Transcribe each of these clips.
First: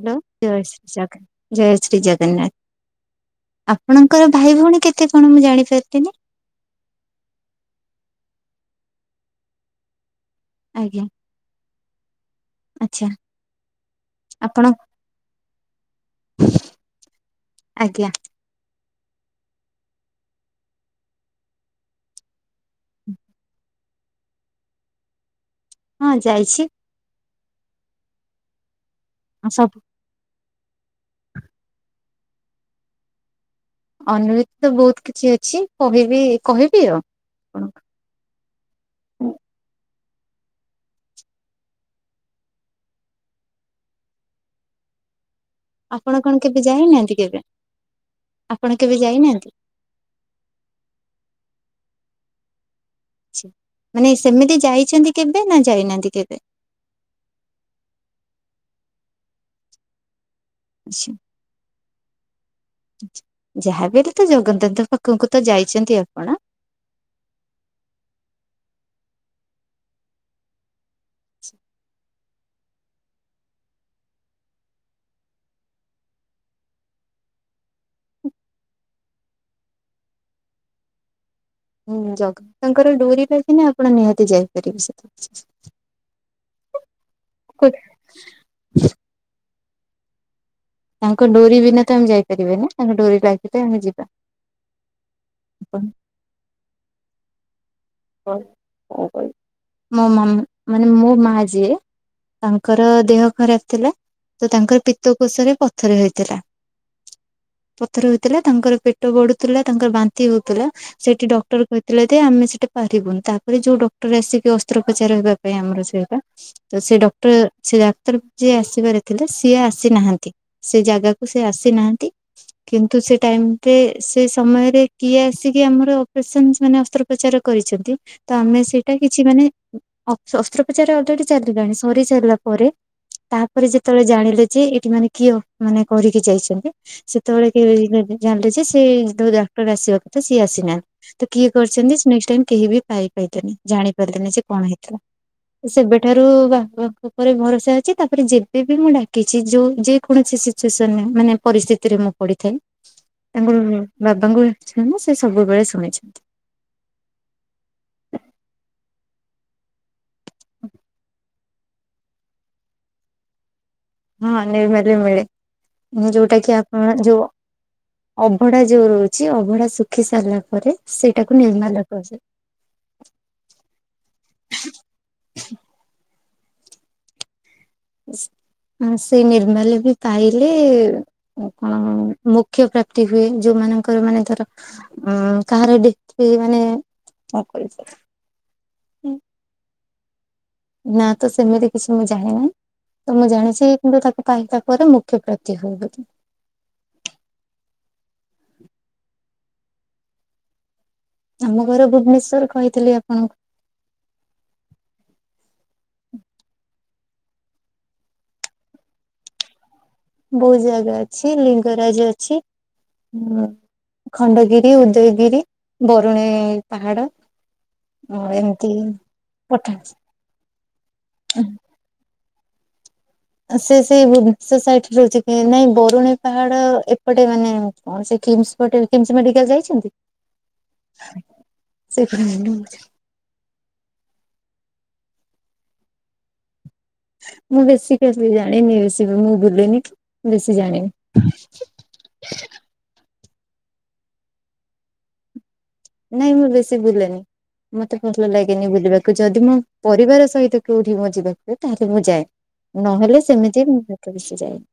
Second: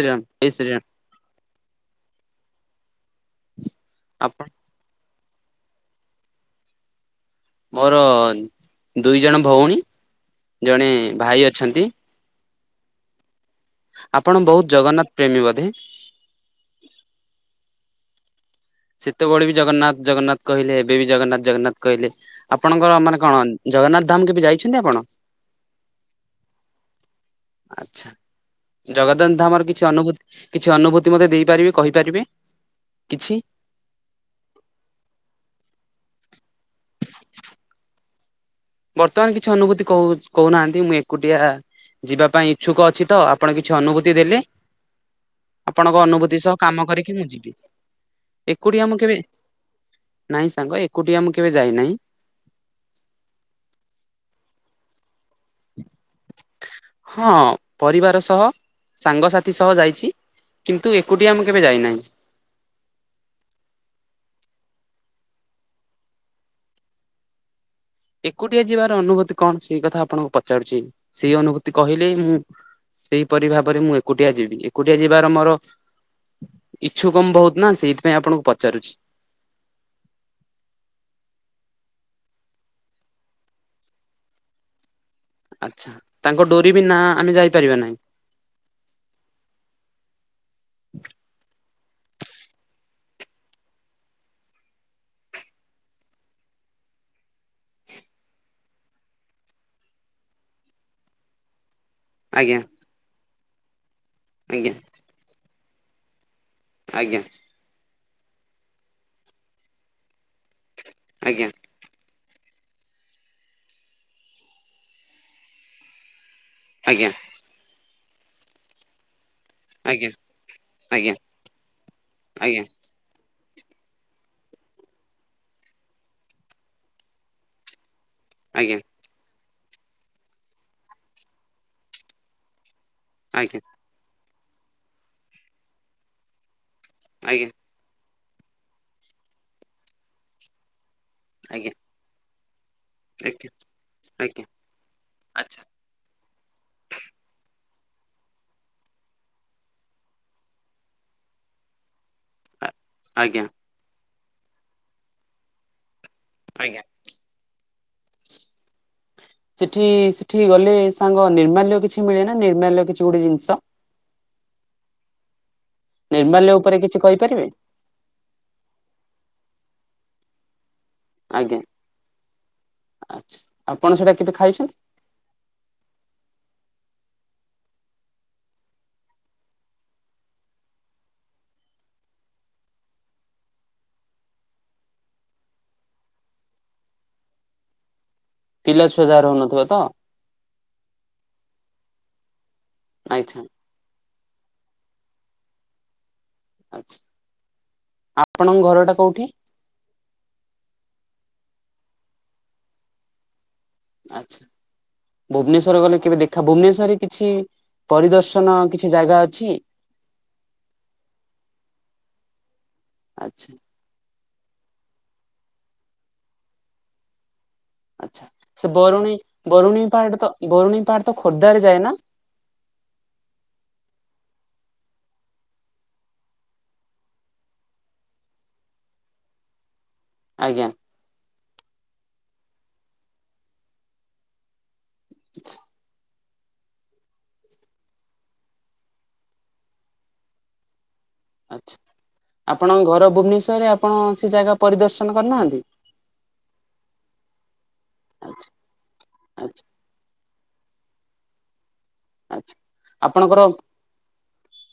Hello, ଜୟ ଶ୍ରୀରାମ ଶ୍ରୀ ଜଗନ୍, ଜୟ ଶ୍ରୀ ଜଗନ୍ନାଥ। ଆପଣଙ୍କର ଆପଣ ଭାଇ ଭଉଣୀ କେତେ କଣ ମୁଁ ଜାଣିପାରଲିନି? ମୋର ଦୁଇଜଣ ଭଉଣୀ, ଜଣେ ଆଜ୍ଞା ଭାଇ ଅଛନ୍ତି। ଆଚ୍ଛା। ଆପଣ ବହୁତ ଜଗନ୍ନାଥ ପ୍ରେମୀ ବଧେ! ଆଜ୍ଞା। ସେତେବେଳେ ବି ଜଗନ୍ନାଥ, ଜଗନ୍ନାଥ କହିଲେ ଏବେ ବି ଜଗନ୍ନାଥ, ଜଗନ୍ନାଥ କହିଲେ। ଆପଣଙ୍କର ମାନେ କଣ, ଜଗନ୍ନାଥ ଧାମ କେବେ ଯାଇଛନ୍ତି ଆପଣ? ହଁ ଯାଇଛି। ଆଛା, ଜଗଧାନ୍ ଧାମର ସବୁ କିଛି ଅନୁଭୂତି। କିଛି, ଅନୁଭୂତି ମତେ ଦେଇପାରିବେ, କହିପାରିବେ କିଛି? ଅନଭୁତି ତ ବହୁତ କିଛି ଅଛି। କହିବି କହିବି ଆଉ, ଆପଣଙ୍କୁ। ବର୍ତ୍ତମାନ କିଛି ଅନୁଭୂତି କହୁ କହୁନାହାଁନ୍ତି, ମୁଁ ଏକୁଟିଆ ଯିବା ପାଇଁ ଇଛୁକ ଅଛି ତ! ଆପଣ କିଛି ଅନୁଭୂତି ଦେଲେ ଆପଣଙ୍କ ଆପଣ କଣ ଅନୁଭୂତି ସହ କେବେ କାମ କରିକି ଯାଇନାହାନ୍ତି ମୁଁ କେବେ ଯିବି। ଆପଣ ଏକୁଟିଆ ମୁଁ କେବେ ଯାଇନାହାନ୍ତି ନାଇଁ, ସାଙ୍ଗ ଏକୁଟିଆ ମୁଁ କେବେ ଯାଇନାହିଁ। ମାନେ ସେମିତି ଯାଇଛନ୍ତି, କେବେ ନା ଯାଇନାହାନ୍ତି କେବେ? ହଁ ପରିବାର ସହ ସାଙ୍ଗସାଥି ସହ ଯାଇଚି। କିନ୍ତୁ ଏକୁଟିଆ ମୁଁ କେବେ ଯାଇନାହିଁ। ଯାହା ବି ହେଲେ ତ ଜଗଦଥ ପାଖକୁ ତ ଯାଇଛନ୍ତି ଆପଣ। ଏକୁଟିଆ ଯିବାର ଅନୁଭୂତି କଣ ସେଇ କଥା ଆପଣଙ୍କୁ ପଚାରୁଚି ସେଇ ଅନୁଭୂତି କହିଲେ ମୁଁ ସେଇପରି ଭାବରେ ମୁଁ ଏକୁଟିଆ ଯିବି ଏକୁଟିଆ ଯିବାର ମୋର ଇଚ୍ଛୁକ ମୁଁ ବହୁତ୍ ନାଁ ସେଇଥିପାଇଁ ଆପଣଙ୍କୁ ପଚାରୁଛି। ହୁଁ ଜଗନ୍ନାଥଙ୍କ ଡୋରି ଲାଗିଲେ ଆପଣ ନିହାତି ଯାଇପାରିବେ ସେତ। ଆଚ୍ଛା ତାଙ୍କ ଡୋରି ବି ନାଁ ଆମେ ଯାଇପାରିବା ନାହିଁ। ତାଙ୍କ ଡୋରି ବିନା ତ ଆମେ ଯାଇ ପାରିବାନି ତାଙ୍କ ଡୋରି ଲାଗିଲେ ଆମେ ଯିବା। [unintelligible] କଣ କହିବି ମୋ ମାମୁଁ ମାନେ ମୋ ମା ଯିଏ ଆଜ୍ଞା ତାଙ୍କର ତ ଦେହ ଖରାପ୍ ଥିଲା ତ ଆଜ୍ଞା ତାଙ୍କର ପିତକୋଷରେ ପଥର ହେଇଥିଲା। ଆଜ୍ଞା। ପଥର ହେଇଥିଲା ତାଙ୍କର ପେଟ ବଢୁଥିଲା ତାଙ୍କର ବାନ୍ତି ହଉଥିଲା ସେଠି ଆଜ୍ଞା ଡକ୍ଟର କହିଥିଲେ ଦେ ଆମେ ସେଠା ପାରିବୁନି ତାପରେ ଯୋଉ ଡକ୍ଟର ଆସିକି ଅସ୍ତ୍ରୋପଚାର ହେବା ପାଇଁ ଆମର ସେଟା। ତ ସେ ଆଜ୍ଞା ଡକ୍ଟର ସେ ଡାକ୍ତର ଯିଏ ଆସିବାର ଥିଲେ ସିଏ ଆ ଆଜ୍ଞା ସେନାହାନ୍ତି ସେ ଆଜ୍ଞା ଜାଗାକୁ ସେ ଆସିନାହାଁନ୍ତି ଆଜ୍ଞା କି ଆଜ୍ଞା ତ ସେ ଟାଇମ୍ ରେ ସେ ସମୟରେ କିଏ ଆସିକି ଆମର ଅପରେସନ୍ ମାନେ ଅସ୍ତ୍ରୋପଚାର କରିଛନ୍ତି ତ ଆମେ ସେଟା କିଛି ମାନେ ଅ ଅସ୍ତ୍ରୋପଚାର ଅଲେଡି ଚାଲିଲାଣି ସରିସାରିଲା ପରେ ଆଜ୍ଞା ତାପରେ ଯେ ଯେତେବେଳେ ଜାଣିଲେ ଯେ ଏଠି ମାନେ କିଏ ଅ ମାନେ କରିକି ଯାଇଛନ୍ତି ଆଜ୍ଞା ସେତେବେଳେ [unintelligible] ଜାଣିଲେ ଯେ ସେ ଯୋଉ ଡାକ୍ତର ଆସିବା କଥା ସିଏ ଆସିନାହାନ୍ତି ତ କିଏ କରିଛନ୍ତି ନେଷ୍ଟ ଟାଇମ୍ କେହି ବି ଖାଇ ଆଜ୍ଞା ଆଜ୍ଞା ପାଇଲେନି ଜାଣି ପାରିଲେନି ସେ ଆଜ୍ଞା କଣ ହେଇଥିଲା ଆଚ୍ଛା ସେବେ ସେଠାରୁ ବାବା ଉପରେ ଭରସା ଅଛି ତାପରେ ଯେବେ ବି ମୁଁ ଡାକିଛି ଯେଉଁ ଯେକୌଣସି ସିଚୁଏସନରେ ମାନେ ପରିସ୍ଥିତିରେ ମୁଁ ପଡିଥାଏ ଆଜ୍ଞା ତାଙ୍କୁ ବାବାଙ୍କୁ ଇଚ୍ଛା ନାଁ ସେ ସବୁବେଳେ ଶୁଣିଛନ୍ତି। ଆଜ୍ଞା। ସେଠି ସେଠି ଗଲେ ସାଙ୍ଗ ନିର୍ମାଲ୍ୟ କିଛି ମିଳେ ନା ନିର୍ମାଲ୍ୟ କିଛି ଗୋଟେ ଜିନିଷ‌। ହଁ ନିର୍ମାଲ୍ୟ ମିଳେ ଯେଉ ଟା ନିର୍ମାଲ୍ୟ କିି ଉପରେ ଆପଣ କିଛି ଯ କହିପାରିବେ ଅଭଡା ଯୋଉ ରହୁଛି ଅଭଡା ଶୁଖି ସାରିଲା ପରେ ସେଇଟାକୁ ଆଜ୍ଞା ନିର୍ମାଲ୍ୟ ଆଚ୍ଛା ଆପଣ ସେଟା କେବେ କୁହାଯାଏ। ଖାଇଛନ୍ତି [unintelligible] ନିର୍ମାଲ୍ୟ ବି ପାଇଲେ। ଆଉ କଣ ମୁଖ୍ୟ ପ୍ରାପ୍ତି ହୁଏ ଯୋଉମାନଙ୍କର ମାନେ ଧର ହଁ କାହାର ଡେଥ ପେ ମାନେ [unintelligible] ପିଲା ଛୁଆ ଜାହାର ହଉନଥିବେ ତ? ନାଁ ତ ସେମିତି କିଛି ମୁଁ ଜାଣିନି ତ ମୁଁ ଆଚ୍ଛା ଜାଣିଛି କିନ୍ତୁ ତାଙ୍କୁ ପାଇ ତା ପରେ ମୁଖ୍ୟ ପ୍ରାପ୍ତି ହୁଏ ବୋଲି। ଆଛା ଆପଣଙ୍କ ଘରଟା କୋଉଠି? ଆମ ଘର ଭୁବନେଶ୍ଵର କହିଥିଲି ଆପଣଙ୍କୁ। ଆଛା ଭୁବନେଶ୍ୱର ଗଲେ କେବେ ଦେଖା ଭୁବନେଶ୍ୱରରେ କିଛି ପରିଦର୍ଶନ କିଛି ଜାଗା ଅଛି? ବହୁତ୍ ଜାଗା ଅଛି ଲିଙ୍ଗରାଜ ଅଛି ଆଚ୍ଛା ହୁଁ। ଖଣ୍ଡଗିରି ଉଦୟଗିରି ବରୁଣେଇ ପାହାଡ। ଆଚ୍ଛା ଏମିତି ସେ ବରୁଣେଇ ପଠା ବରୁଣେଇ ପାହାଡ ତ ବରୁଣେଇ ପାହାଡ ତ ଖୋର୍ଦ୍ଧାରେ ଯାଏ ନା? ସେ ସେଇ ଭୁବୁ ସେ ସାଇଟ୍ ରହୁଛି କି ନାଇଁ ବରୁଣେଇ ପାହାଡ ଏପଟେ ମାନେ ଅ ସେ ଖିମ୍ସ୍ ପଟେ କିମ୍ସ ମେଡିକାଲ ଯାଇଛନ୍ତି? ଆଜ୍ଞା। [unintelligible] [inaudible] ମୁଁ ବେଶୀ କେସେ ଜାଣିନି ବେଶୀ ମୁଁ ବୁଲେନି ତବେଶୀ ଜାଣିନି। ଆଚ୍ଛା ଆପଣଙ୍କ ଘର ଭୁବନେଶ୍ୱରରେ ଆପଣ ସେ ଜାଗା ପରିଦର୍ଶନ କରିନାହାନ୍ତି। ନାଇଁ ମୁଁ ବେଶୀ ବୁଲେନି ମତେ ଭଲ ଆଚ୍ଛା ଲାଗେନି ବୁଲିବାକୁ ଯଦି ମୁଁ। ଆଚ୍ଛା ପରିବାର ସହିତ କେଉଠି ମୋ ଯିବାକୁ ହୁଏ ତାହେଲେ ମୁଁ ଯାଏ ଆଚ୍ଛା ନହେଲେ ସେମିତି ମୁଁ ଏତେ ବେଷି ଯାଏନି।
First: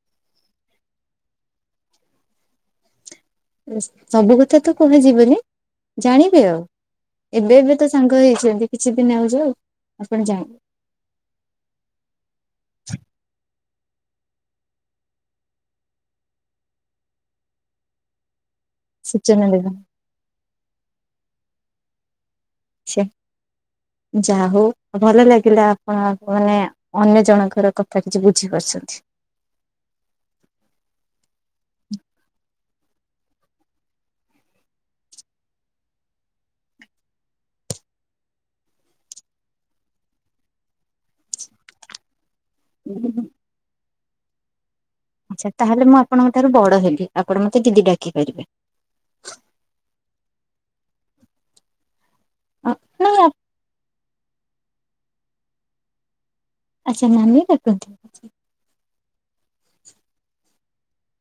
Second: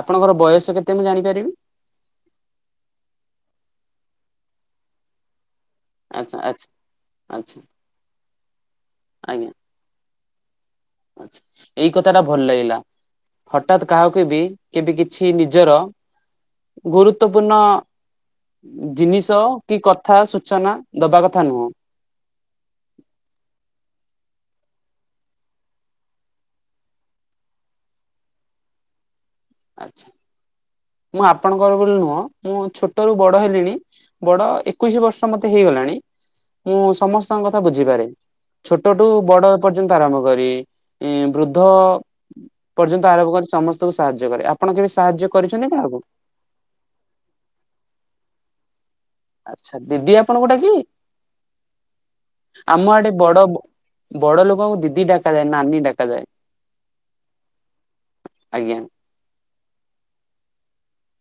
ଆପଣଙ୍କ ର ବୟସ କେତେ ମୁଁ ଜାଣିପାରିବି। ସବୁ କଥା ତ କୁହାଯିବନି। ଆଚ୍ଛା ଜାଣିବେ ଆଉ ଆଚ୍ଛା ଏବେ ଆଚ୍ଛା ଏବେ ତ ସାଙ୍ଗ ହେଇଛନ୍ତି କିଛି ଦିନ ଆଉ ଯାଉ ଆଉ ଆପଣ ଜାଣିବେ। ଆଛା ଏଇ କଥା ଟା ଭଲ ଲାଗିଲା। ହଠତ୍ କାହାକୁ ବି କେବେ କିଛି ନିଜର। ଗୁରୁତ୍ବପୂର୍ଣ୍ଣ। ଜିନିଷ ସୂଚନା ଦେବେ କି କଥା ସୂଚନା ଦବା କଥା ନୁହଁ। ଯାହା ହଉ ଭଲ ଲାଗିଲା ଆପଣ ମାନେ। ଅନ୍ୟ ଜଣଙ୍କର କଥା କିଛି ବୁଝିପାରୁଛନ୍ତି। ଆଛା ମୁଁ ଆପଣଙ୍କର ବୋଲି ନୁହଁ ମୁଁ ଛୋଟରୁୁ ବଡ ହେଲିଣି। ବଡ ଏକୋଇଶି ବର୍ଷ ମତେ ହେଇଗଲାଣି। ମୁଁ ସମସ୍ତଙ୍କ କଥା ବୁଝିପାରେ ଛୋଟଠୁ ବଡ ପର୍ଯ୍ୟନ୍ତ ଆରମ୍ଭ କରି। ଇଁ ବୃଦ୍ଧ ପର୍ଯ୍ୟନ୍ତ ଆରମ୍ଭ କରି ସମସ୍ତଙ୍କୁ ସାହାଯ୍ୟ କରେ ଆପଣ କେବେ ସାହାଯ୍ୟ। ଆଚ୍ଛା ତା କରିଛନ୍ତି ହେଲେ ମୁଁ କାହାକୁ? ଆପଣଙ୍କ ଠାରୁ ବଡ ହେବି ଆପଣ ମତେ ଦିଦି ଡାକି ପାରିବେ। ଆଚ୍ଛା ଦିଦି ଆପଣଙ୍କୁ ଡାକିବି ଆମ ଆଡେ ନାଇଁ ବଡ। ବଡ ଲୋକଙ୍କୁ ଦିଦି ଡାକାଯାଏ ନି ନାନୀ ଡାକାଯାଏ। ଆଚ୍ଛା ନାନି ଡାକନ୍ତି। ଆଜ୍ଞା।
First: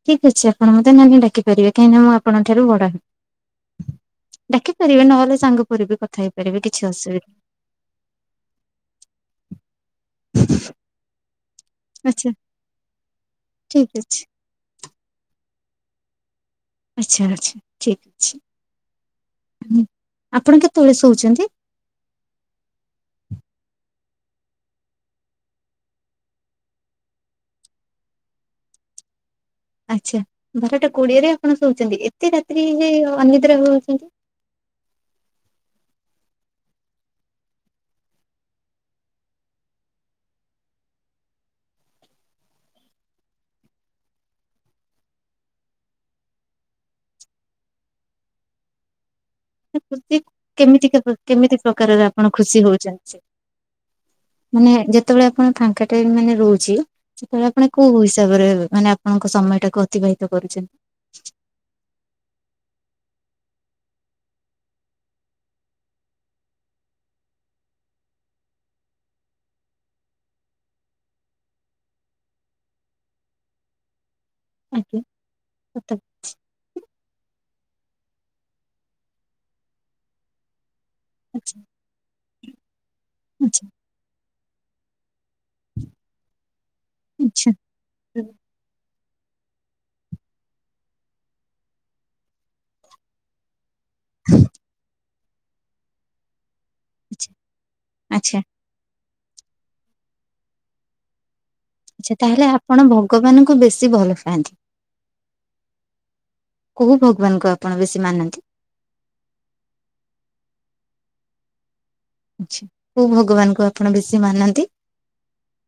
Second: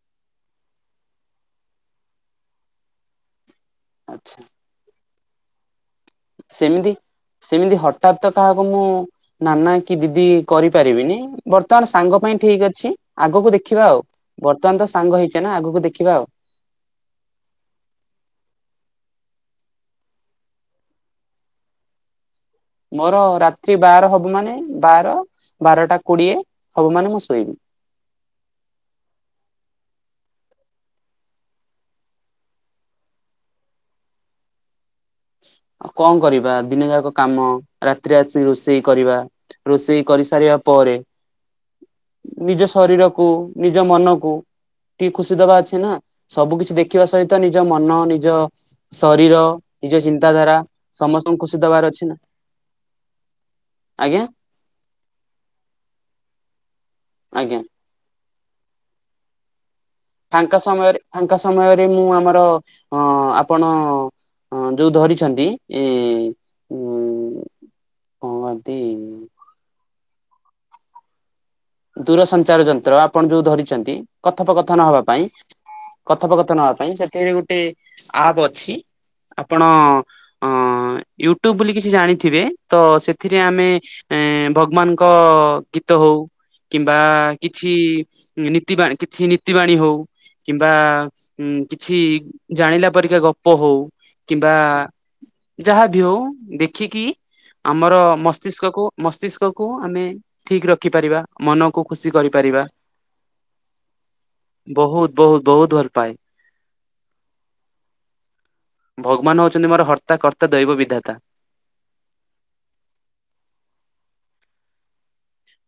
ଠିକ ଅଛି ଆପଣ ମତେ ନାନି ଡାକି ପାରିବେ କାହିଁକି ନା ମୁଁ ଆପଣଙ୍କ ଠାରୁ ବଡ ହେବି ଆଚ୍ଛା ଡାକି ପାରିବେ ନହେଲେ ସାଙ୍ଗ ପରି ବି କଥା ହେଇ ପାରିବେ କିଛି ସେମିତି ଅସୁବିଧା। ସେମିତି ହଠାତ୍ ତ କାହାକୁ ମୁଁ ନାନା କି ଦିଦି କରି ପାରିବିନି। ବର୍ତ୍ତମାନ ସାଙ୍ଗ ଆଚ୍ଛା ପାଇଁ ଠିକ ଅଛି ଆଗକୁ ଦେଖିବା ଠିକ ଆଉ ଅଛି ବର୍ତ୍ତମାନ ତ ସାଙ୍ଗ ହେଇଛ ନା ଆଗକୁ ଦେଖିବା ଆଉ। ଆଚ୍ଛା ଆଚ୍ଛା ଠିକ୍ ଅଛି ଆପଣ କେତେବେଳେ ଶୋଉଛନ୍ତି। ମୋର ରାତି ବାର ହବ ମାନେ ବାର ବାରଟା କୋଡିଏ ହବ ମାନେ ମୁଁ ଶୋଇବି। ଆଚ୍ଛା ବାରଟା କୋଡିଏରେ ଆପଣ ଶୋଉଛନ୍ତି ଏତେ ରାତ୍ରି ରେ ଅନିଦ୍ରା ହଉଛନ୍ତି। ଆଉ କଁ କରିବା ଦିନ ଯାକ କାମ ରାତିରେ ଆସିିକି ରୋଷେଇ କରିବା। ରୋଷେଇ କରି ସାରିବା ପରେ। ନିଜ ଶରୀରକୁ ନିଜ ମନକୁ। ଟିକେ ଖୁସି ଦବା ଅଛି ନା ସବୁ କିଛି ଦେଖିବା ସହିତ ନିଜ ମନ ନିଜ ଶରୀର। ମାନେ ନିଜ ଖୁସି ଚିନ୍ତାଧାରା କେମିତିକା ସମସ୍ତଙ୍କୁ ଖୁସି କେମିତି ଦବାର ଅଛି ପ୍ରକାରର ନା ଆପଣ ଖୁସି ହଉଛନ୍ତି। ଆଜ୍ଞା ମାନେ ଯେତେବେଳେ ଆପଣ ଫାଙ୍କା ଟାଇମ ମାନେ ରହୁଛି ସେତେ ବେଳେ ଆଜ୍ଞା ଆପଣ। କୋଉ ହିସାବ ରେ ମାନେ ଆପଣଙ୍କ ସମୟଟା କୁ ଅ ଫାଙ୍କା ସମୟରେ ଫାଙ୍କା ସମୟରେ ମୁଁ ଆମର ଅଁ ଆପଣ। ହଁ ଯୋଉ ଧରିଛନ୍ତି ଏଁ ଉଁ। କଁ କହନ୍ତି। ଦୂର ସଞ୍ଚାର ଯନ୍ତ୍ର ଆପଣ ଯୋଉ ଧରିଛନ୍ତି କଥୋପ କଥନ ହବା ଆଜ୍ଞା ପାଇଁ। ସତ କଥୋପ କଥନ‌ ହବା ପାଇଁ ସେଥିରେ ଗୋଟେ ଆପ୍ ଅଛି ଆପଣ ଅଁ। ୟୁ ଆଚ୍ଛା ଟ୍ୟୁବ ବୋଲି କିଛି ଜାଣିଥିବେ ତ ସେଥିରେ ଆଚ୍ଛା ଆମେ ଏଁ ଭଗବାନ। ଙ୍କ ଗୀତ ହଉ। କିମ୍ବା ଆଚ୍ଛା କିଛି ନୀତି ବାଣି କିଛି ନୀତି ବାଣୀ ହଉ। କିମ୍ବା କିଛି ଜାଣିଲା ପରିକା ଗପ ହଉ। କିମ୍ବା ଯାହା ବି ହଉ ଦେଖିକି ଆଚ୍ଛା ଆମର ଆଚ୍ଛା ମସ୍ତିଷ୍କକୁ। ମସ୍ତିଷ୍କକୁୁ ଆମେ ଠିକ ରଖିପାରିବା ମନ। ଆଛା ତାହେଲେ ଆପଣ ଭଗବାନଙ୍କୁ ବେଶୀ ଭଲ ପାଆନ୍ତି। ବହୁତ ବହୁତ ବହୁତ ଭଲ ପାଏ। କୋଉ ଭଗବାନଙ୍କୁ ଆପଣ ବେଶୀ ମାନନ୍ତି। ଭଗବାନ ହଉଛନ୍ତି ମୋର ହର୍ତ୍ତା କର୍ତ୍ତା ଦୈବ ବିଧାତା। ଆଛା କୋଉ ଭଗବାନ ଙ୍କୁ ଆପଣ ବେଶୀ ମାନନ୍ତି।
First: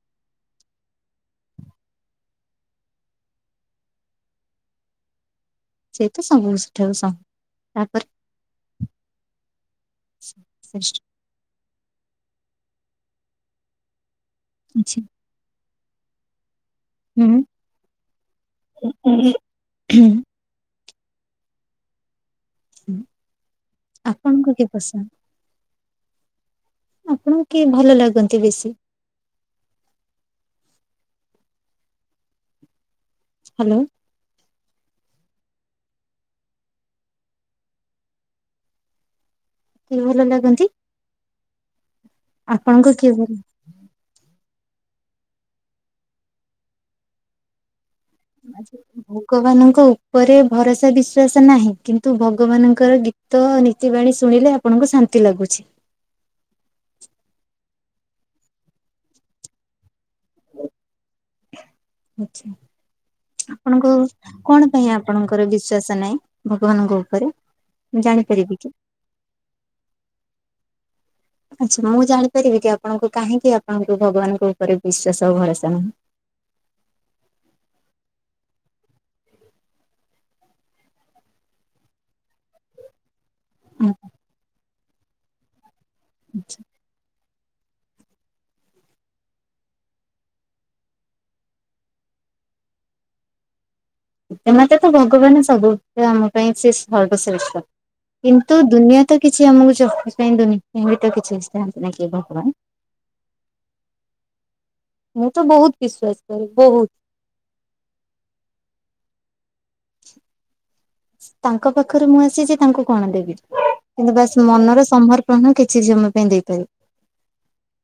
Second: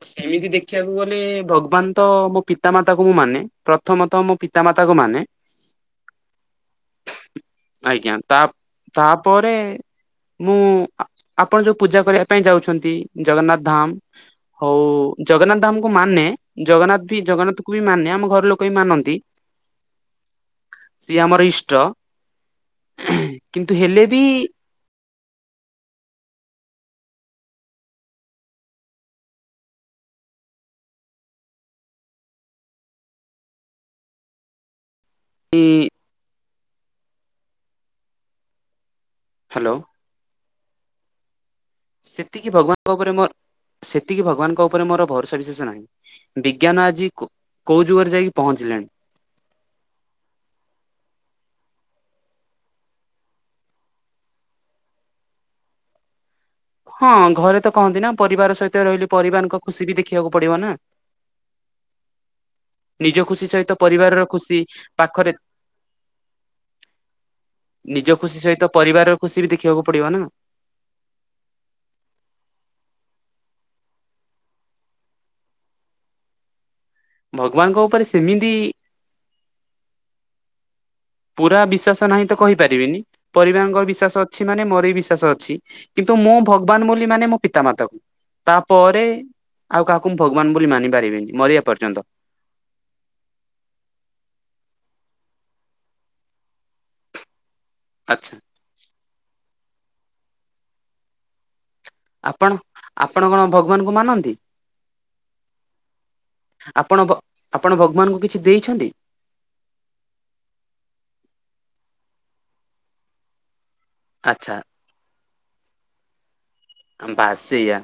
ସେମିତି ଦେଖିବାକୁ ଗଲେ ଭଗବାନ ତ ମୋ ପିତାମାତାକୁ ମୁଁ ମାନେ। ପ୍ରଥମତଃ ମୋ ପିତାମାତା କୁ ମାନେ ସେ ତ ସାଙ୍ଗୁ ସେଠା ସାଙ୍ଗ ଆଜ୍ଞା ତା ତାପରେ ମୁଁ ଶ୍ରେଷ୍ଠ। ଆପଣ ଯୋଉ ପୂଜା କରିବା ପାଇଁ ଯାଉଛନ୍ତି ଜଗନ୍ନାଥ ଧାମ ହଉ ଆଚ୍ଛା ଜଗନ୍ନାଥ ଧାମକୁ ମାନେ ଜଗନ୍ନାଥ ପି ହୁଁ ଜଗନ୍ନାଥ କୁ ବି ମାନେ ଆମ ଘର ଲୋକ ବି ମାନନ୍ତି ସିଏ ଆମର ଇଷ୍ଟ। କିନ୍ତୁ ହେଲେ ବି ଆପଣଙ୍କୁ କିଏ ପସନ୍ଦ? ଆପଣ କିଏ ଭଲ ଲାଗନ୍ତି ବେଶୀ? ହାଲୋ। ଏ ହ୍ୟାଲୋ। ଇ ଭଲ ଲାଗନ୍ତି ସେତିକି ଆପଣଙ୍କୁ ଭଗବାନଙ୍କ କିଏ ଉପରେ ମୋର ଭଲ ସେତିକି ଭଗବାନଙ୍କ ଉପରେ ମୋର ଭରସା ବିଶେଷ ନାହିଁ ବିଜ୍ଞାନ ଆଜି କୋ କୋଉ ଯୁଗରେ ଯାଇ ଭଗବାନଙ୍କ ଉପରେ ଭରସା ବିଶ୍ଵାସ ନାହିଁ କିନ୍ତୁ ଭଗବାନଙ୍କର ଗୀ ତ ନୀତି ବାଣୀ ଶୁଣିଲେ ଆପଣଙ୍କୁ ଶାନ୍ତି ଲାଗୁଛି। ହଁ ଘରେ ତ କହନ୍ତି ନା ପରିବାର ସହିତ ରହିଲି ପରିବାରଙ୍କ ଖୁସି ବି ଦେଖିବାକୁ ପଡିବ ନା। ଆଛା। ନିଜ ଖୁସି ସହିତ ଆପଣଙ୍କୁ ପରିବାରର ଖୁସି କଣ ପାଇଁ ପାଖରେ ଆପଣଙ୍କର ବିଶ୍ଵାସ ନାହିଁ ଭଗବାନଙ୍କ ଉପରେ? ମୁଁ ନିଜ ଖୁସି ଜାଣିପାରିବି କି? ସହିତ ପରିବାରର ଖୁସି ବି ଦେଖିବାକୁ ପଡିବ ନା। ଆଚ୍ଛା ମୁଁ ଜାଣିପାରିବି କି ଆପଣଙ୍କୁ କାହିଁକି ଆପଣଙ୍କୁ ଭଗବାନଙ୍କ ଉପରେ ବିଶ୍ଵାସ ଆଉ ଭରସା ନାହିଁ? ଭଗବାନଙ୍କ ଉପରେ ସେମିତି ପୁରା ବିଶ୍ୱାସ ନାହିଁ ତ କହିପାରିବିନି ପରିବାଙ୍କ ବିଶ୍ୱାସ ଅଛି ମାନେ ମୋର ବି ବିଶ୍ଵାସ ଅଛି। କିନ୍ତୁ ମୁଁ ଭଗବାନ୍‌ ବୋଲି ମାନେ ମୋ ପିତାମାତା। ତାପରେ ଆଉ କାହାକୁ ମୁଁ ଭଗବାନ ବୋଲି ମାନି ପାରିବିନି ମରିବା ପର୍ଯ୍ୟନ୍ତ। ତେ ମତେ ତ ଭଗବାନ ସବୁ ଆମ ପାଇଁ ସେ ସର୍ବଶ୍ରେଷ୍ଠ ଆଚ୍ଛା କିନ୍ତୁ ଦୁନିଆ ତ କିଛି ଆମକୁ ଚିୁନି ଏ କିଛି ଯାଆନ୍ତି ନାଁ ଆପଣ ଆପଣ କଣ ଭଗବାନଙ୍କୁ ମାନନ୍ତି? ମୁଁ ତ ବହୁତ ବିଶ୍ଵାସ କରେ ବହୁତ ଆପଣ ଭ ଆପଣ ଭଗବାନଙ୍କୁ କିଛି ଦେଇଛନ୍ତି? ତାଙ୍କ ପାଖରେ ମୁଁ ଆସିଛି ତାଙ୍କୁ କଣ ଦେବି? କିନ୍ତୁ ବାସ୍‌ ଆଚ୍ଛା ମନର ସମର୍ପଣ କିଛି ଜମା ପାଇଁ ଦେଇପାରି ଆଁ ବାସୀ ଆ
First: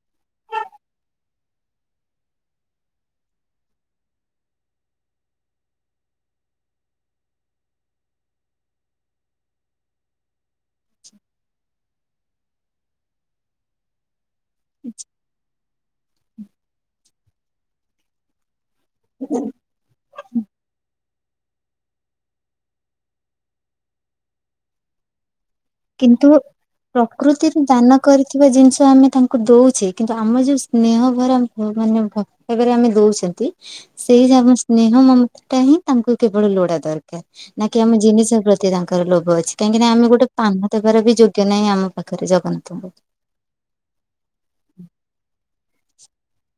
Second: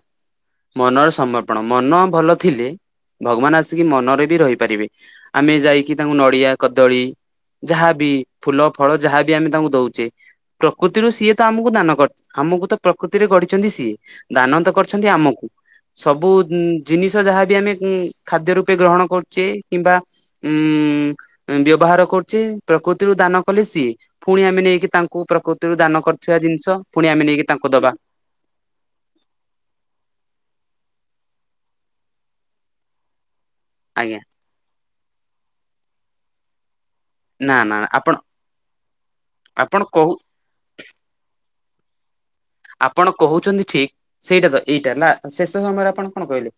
ମନର ସମର୍ପଣ ମନ ଭଲ ଥିଲେ ଭଗବାନ ଆସିକି ମନରେ ବି ରହିପାରିବେ ଆମେ ଯାଇକି ତାଙ୍କୁ ନଡିଆ କଦଳୀ ଯାହାବି ଫୁଲ ଫଳ ଯାହାବି ଆମେ ତାଙ୍କୁ ଦଉଚେ ପ୍ରକୃତିରୁ ସିଏ ତ ଆମକୁ ଦାନ କର ଆମକୁ ତ ପ୍ରକୃତିରେ ଗଢ ଚନ୍ତି ସିଏ ଦାନ ତ କରିଛନ୍ତି ଆମକୁ। ସବୁ ଉଁ ଜିନିଷ ଯାହାବି ଆମେ ଉଁ ଖାଦ୍ୟ ରୂପେ ଗ୍ରହଣ କରୁଚେ କିମ୍ବା ଉଁ ବ୍ୟବହାର କରୁଚେ ପ୍ରକୃତିରୁ ଦାନ କଲେ ସିଏ ଫୁଣି ଆମେ ନେଇକି ତାଙ୍କୁ ପ୍ରକୃତିରୁ ଦାନ କିନ୍ତୁ କରିଥିବା ଜିନିଷ ପୁଣି ଆମେ ନେଇକି ତାଙ୍କୁ ଦବା। ଥିବା ଜିନିଷ ଆମେ ତାଙ୍କୁ ଦଉଛେ କିନ୍ତୁ ଆମର ଯୋଉ ସ୍ନେହ ଭରା ମାନେ ଏବେରେ ଆମେ ଦଉଛନ୍ତି ଆଜ୍ଞା ସେଇ ଯେ ଆମ ସ୍ନେହ ମମତା ହିଁ ତାଙ୍କୁ କେବଳ ଲୋଡା ଦର ନା କି ଆମ ଜିନିଷ ପ୍ରତି ତାଙ୍କର ଲୋଭ ଅଛି କାହିଁକି ଆପଣ ନା ଆମେ କହୁ ଗୋଟେ ପାନ ଦେବାର ବି ଯୋଗ୍ୟ ନାହିଁ ଆମ ପାଖରେ ଜଗନ୍ନାଥ। ଆପଣ କହୁଛନ୍ତି ଠିକ ସେଇଟା ତ ଏଇଟା ନା ଶେଷ ସମୟରେ ଆପଣ କଣ କହିଲେ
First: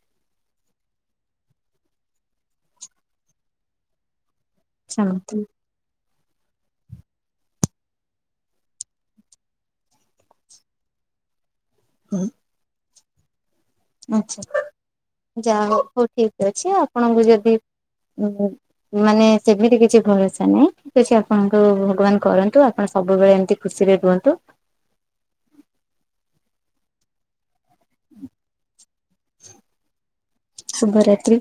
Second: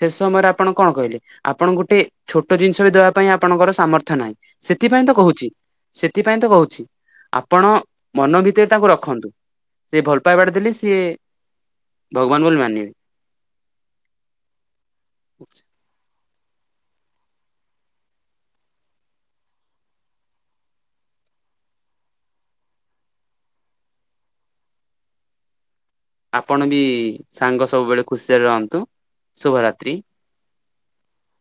ଶେଷ ସମୟରେ ଆପଣ କଣ କହିଲେ ଆପଣ ଗୋଟେ ଛୋଟ ଜିନିଷ ବି ଦବା ପାଇଁ ଆପଣଙ୍କର ସାମର୍ଥ୍ୟ ନାହିଁ ସେଥିପାଇଁ ତ କହୁଛି ଜଗନ୍ନାଥଙ୍କୁ। ସେଥିପାଇଁ ତ କହୁଛି ଆପଣ ମନ ଭିତରେ ତାଙ୍କୁ ରଖନ୍ତୁ। ସି ଭଲ ପାଇବାଟ ଦେଲେ ସିଏ ଭଗବାନ ବୋଲି ମାନିବେ। ଆଛା ଯା ହ ହଉ ଠିକ ଅଛି ଆପଣଙ୍କୁ ଯଦି [unintelligible] ମାନେ ସେମିତି କିଛି ଭରସା ନାଇଁ। [unintelligible] ଆପଣଙ୍କୁ ଭଗବାନ କରନ୍ତୁ ଆପଣ ସବୁବେଳେ ଏମିତି ଖୁସିରେ ରୁହନ୍ତୁ। ଆପଣ ବି ସାଙ୍ଗ ସବୁବେଳେ ଖୁସିରେ ରହନ୍ତୁ ଶୁଭରାତ୍ରି। ଶୁଭରାତ୍ରି।